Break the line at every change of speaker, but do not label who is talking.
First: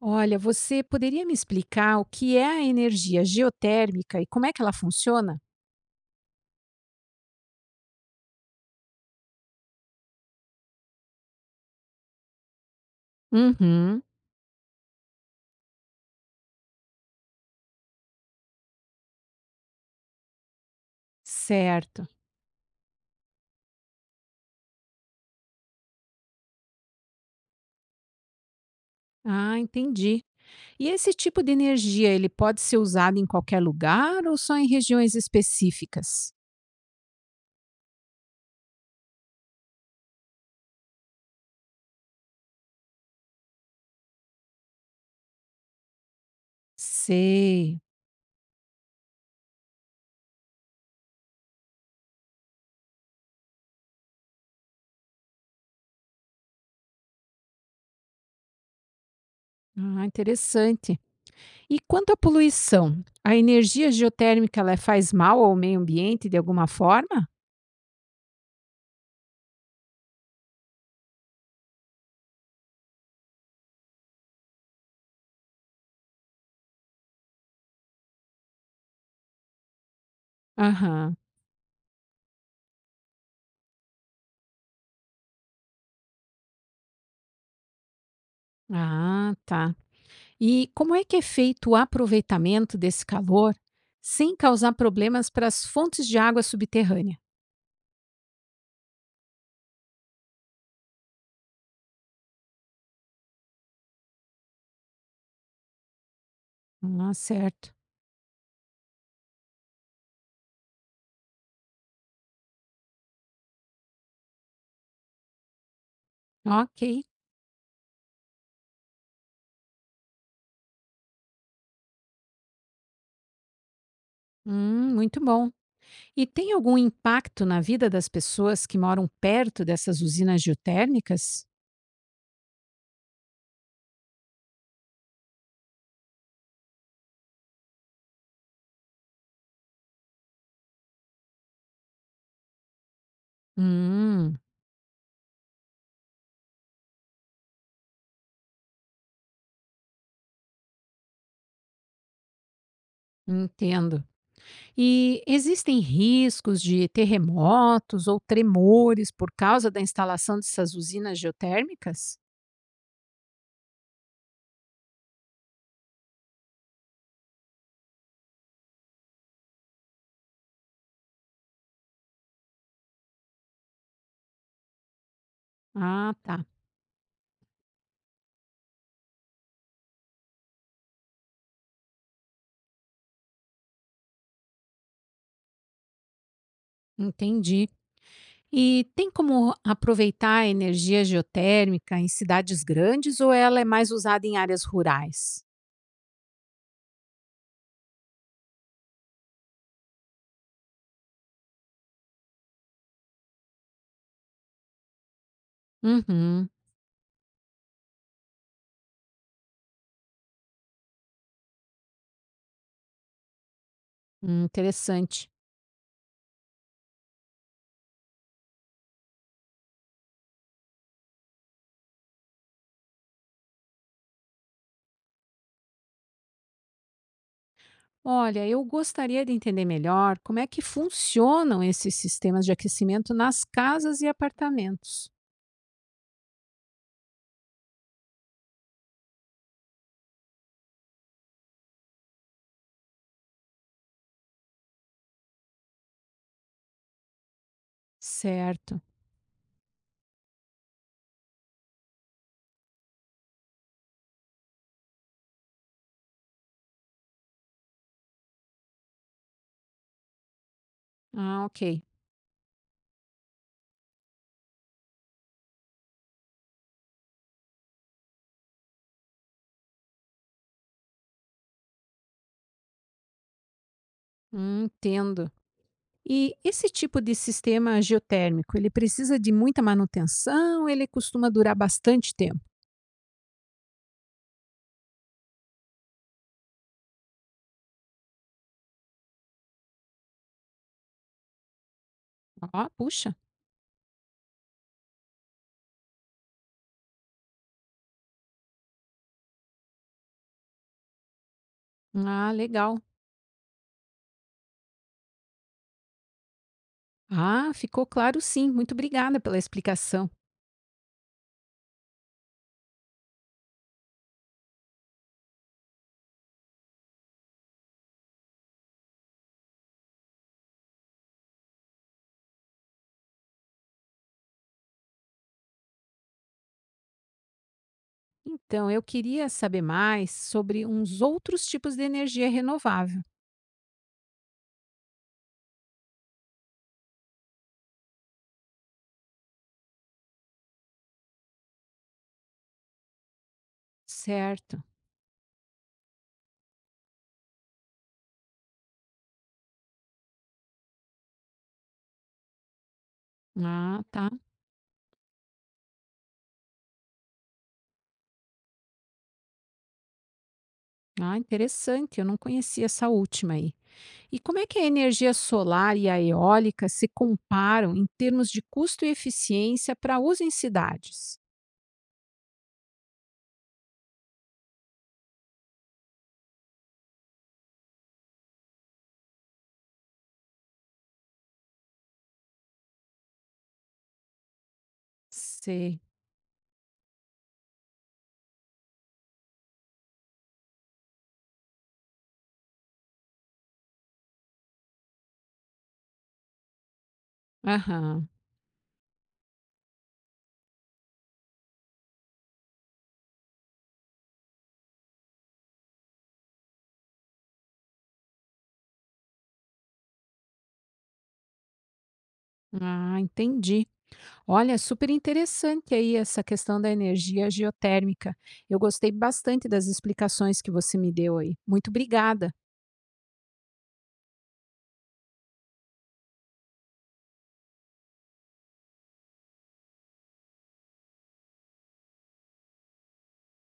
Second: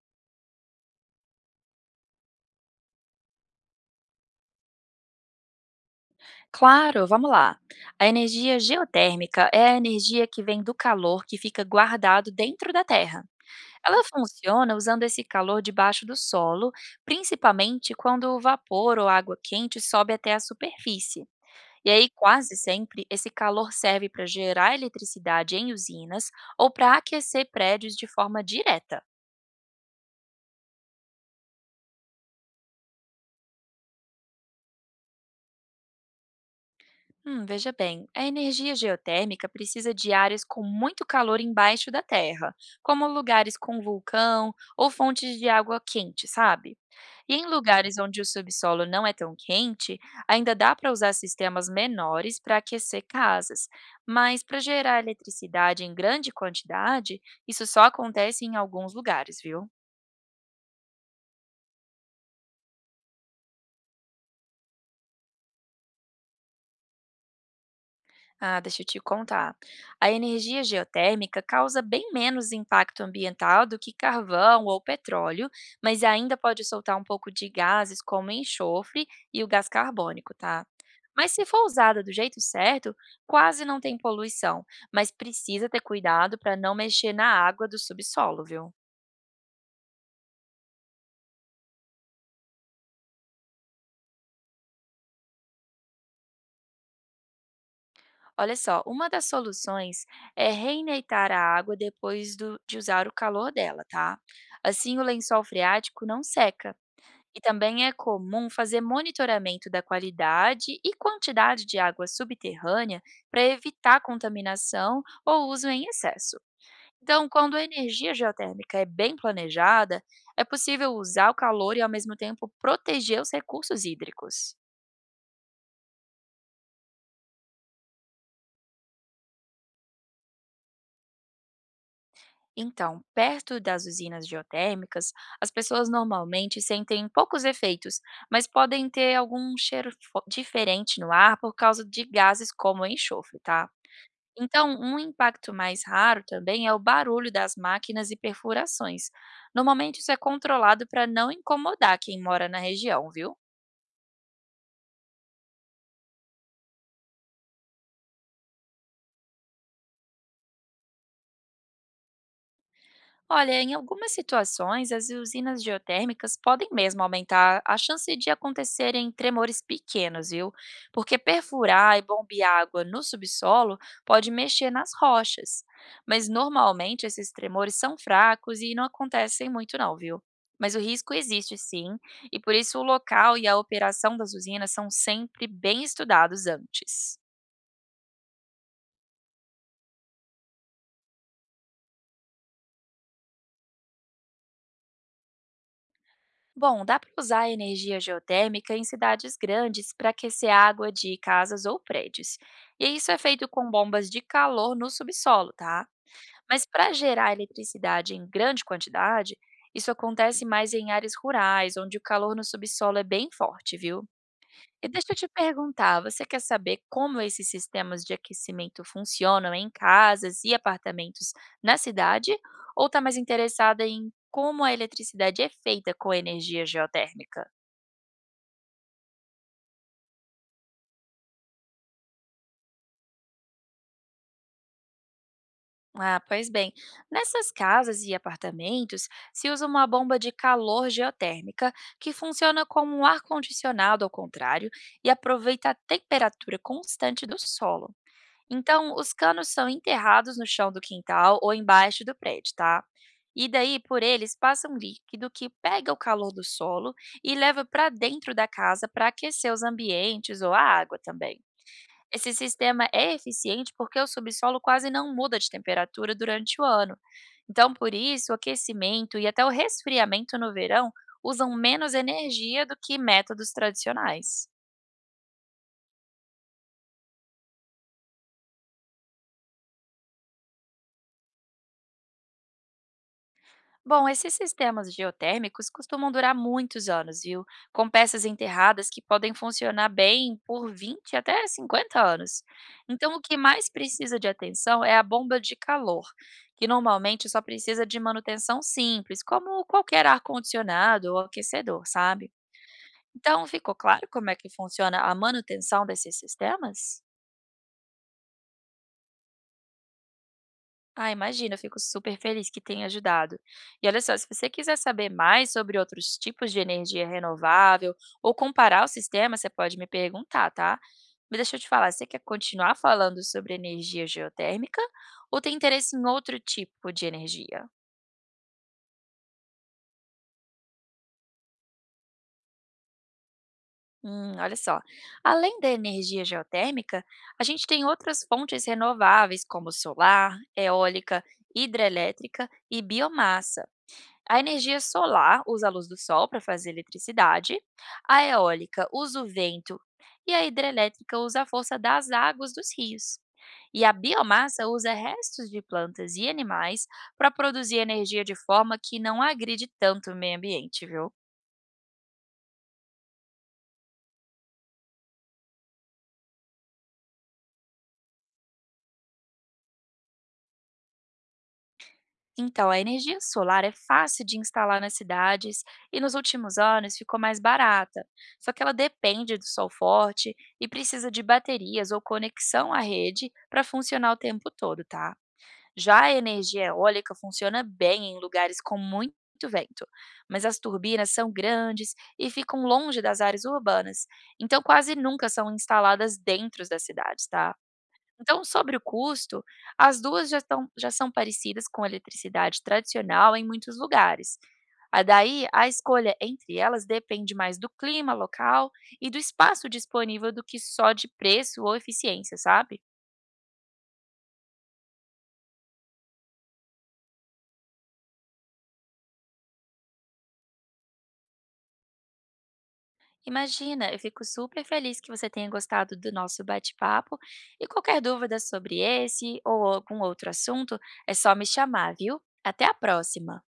Olha, você poderia me explicar o que é a energia geotérmica e como é que ela funciona?
Claro, vamos lá. A energia geotérmica é a energia que vem do calor que fica guardado dentro da Terra.
Uhum.
Ela funciona usando esse calor debaixo do solo, principalmente quando o vapor ou água quente sobe até a superfície. E
Certo.
aí, quase sempre, esse calor serve para gerar eletricidade em usinas ou para aquecer prédios de forma direta.
Ah, entendi. E esse tipo de energia, ele pode ser usado em qualquer lugar ou só em regiões específicas?
Veja bem, a energia geotérmica precisa de áreas com muito calor embaixo da terra, como lugares com vulcão ou fontes de água quente, sabe? E em
Sei.
lugares onde o subsolo não é tão quente, ainda dá para usar sistemas menores para aquecer casas, mas para gerar eletricidade em grande quantidade, isso só acontece em alguns lugares, viu?
Ah, interessante. E quanto à poluição, a energia geotérmica ela faz mal ao meio ambiente de alguma forma?
Ah, deixa eu te contar. A energia geotérmica causa bem menos impacto ambiental do que carvão ou petróleo, mas ainda pode soltar um pouco de gases como enxofre e o gás carbônico, tá?
Aham.
Mas se for usada do jeito certo, quase não tem poluição, mas precisa ter cuidado para não mexer na água do subsolo, viu?
Ah, tá. E como é que é feito o aproveitamento desse calor sem causar problemas para as fontes de água subterrânea?
Olha só, uma das soluções é reineitar a água de usar o calor dela, tá? Assim o lençol freático não seca.
Ah,
E
certo.
também é comum fazer monitoramento da qualidade e quantidade de água subterrânea para evitar contaminação ou uso em excesso.
Ok.
Então, quando a energia geotérmica é bem planejada, é possível usar o calor e, ao mesmo tempo, proteger os recursos hídricos.
Muito bom. E tem algum impacto na vida das pessoas que moram perto dessas usinas geotérmicas?
Então, perto das usinas geotérmicas, as pessoas normalmente sentem poucos efeitos, mas podem ter algum diferente no ar por causa de gases como enxofre, tá?
Hum,
Então, um impacto mais raro também é o barulho das máquinas e perfurações. Normalmente, isso é controlado para não incomodar quem mora na região, viu?
entendo. E existem riscos de terremotos ou tremores por causa da instalação dessas usinas geotérmicas?
Olha, em algumas situações, as usinas geotérmicas podem mesmo aumentar a chance de acontecerem tremores pequenos, viu? Porque perfurar e bombear água no subsolo pode mexer nas rochas.
Ah,
Mas
tá.
normalmente esses tremores são fracos e não acontecem muito, não, viu? Mas o risco existe sim, e por isso o local e a operação das usinas são sempre bem estudados antes.
Entendi. E tem como aproveitar a energia geotérmica em cidades grandes ou ela é mais usada em áreas rurais?
Bom, dá para usar a energia geotérmica em cidades grandes para aquecer água de casas ou prédios. E isso é feito com bombas de calor no subsolo, tá?
Uhum,
Mas para gerar eletricidade em grande quantidade, isso acontece mais em áreas rurais, onde o calor no subsolo é bem forte, viu? E deixa eu te
interessante.
perguntar, você quer saber como esses sistemas de aquecimento funcionam em casas e apartamentos na cidade? Ou está mais interessada em como a eletricidade é feita com energia geotérmica?
Olha, eu gostaria de entender melhor como é que funcionam esses sistemas de aquecimento nas casas e apartamentos.
Ah, pois bem, nessas casas e apartamentos se usa uma bomba de calor geotérmica que funciona como um ar-condicionado ao contrário e aproveita a temperatura constante do solo.
Certo.
Então, os canos são enterrados no chão do quintal ou embaixo do prédio, tá? E daí, por eles, passa um líquido que pega o calor do solo e leva para dentro da casa para aquecer os ambientes ou a água também.
Ah, ok.
Esse sistema é eficiente porque o subsolo quase não muda de temperatura durante o ano. Então, por isso, o aquecimento e até o resfriamento no verão usam menos energia do que métodos tradicionais.
Entendo. E esse tipo de sistema geotérmico, ele precisa de muita manutenção? Ele costuma durar bastante tempo?
Bom, esses sistemas geotérmicos costumam durar muitos anos, viu? Com peças enterradas que podem funcionar bem por 20 até 50 anos.
Ah, puxa.
Então, o que mais precisa de atenção é a bomba de calor, que normalmente só precisa de manutenção simples, como qualquer ar-condicionado ou aquecedor,
Ah,
sabe?
legal.
Então, ficou claro como é que funciona a manutenção desses sistemas?
Ah, ficou claro sim. Muito obrigada pela explicação.
Ah, imagina, eu fico super feliz que tenha ajudado. E olha só, se você quiser saber mais sobre outros tipos de energia renovável ou comparar o sistema, você pode me perguntar, tá? Mas deixa eu te falar, você quer continuar falando sobre energia geotérmica ou tem interesse em outro tipo de energia?
Então, eu queria saber mais sobre uns outros tipos de energia renovável.
Olha só, além da energia geotérmica, a gente tem outras fontes renováveis como solar, eólica, hidrelétrica e biomassa. A
Certo.
energia solar usa a luz do sol para fazer eletricidade, a eólica usa o vento e a hidrelétrica usa a força das águas dos rios.
Ah,
E a
tá.
biomassa usa restos de plantas e animais para produzir energia de forma que não agride tanto o meio ambiente, viu?
Ah, interessante. Eu não conhecia essa última aí. E como é que a energia solar e a eólica se comparam em termos de custo e eficiência para uso em cidades?
Então, a energia solar é fácil de instalar nas cidades e nos últimos anos ficou mais barata. Só que ela depende do sol forte e precisa de baterias ou conexão à rede para funcionar o tempo todo, tá?
Sei.
Já a energia eólica funciona bem em lugares com muito vento, mas as turbinas são grandes e ficam longe das áreas urbanas, então quase nunca são instaladas dentro das cidades, tá?
Aham.
Então, sobre o custo, as duas já são parecidas com a eletricidade tradicional em muitos lugares. A daí, a escolha entre elas depende mais do clima local e do espaço disponível do que só de preço ou eficiência, sabe?
Ah, entendi. Olha, é super interessante aí essa questão da energia geotérmica. Eu gostei bastante das explicações que você me deu aí. Muito obrigada.
Imagina, eu fico super feliz que você tenha gostado do nosso bate-papo e qualquer dúvida sobre esse ou algum outro assunto, é só me chamar, viu? Até a próxima!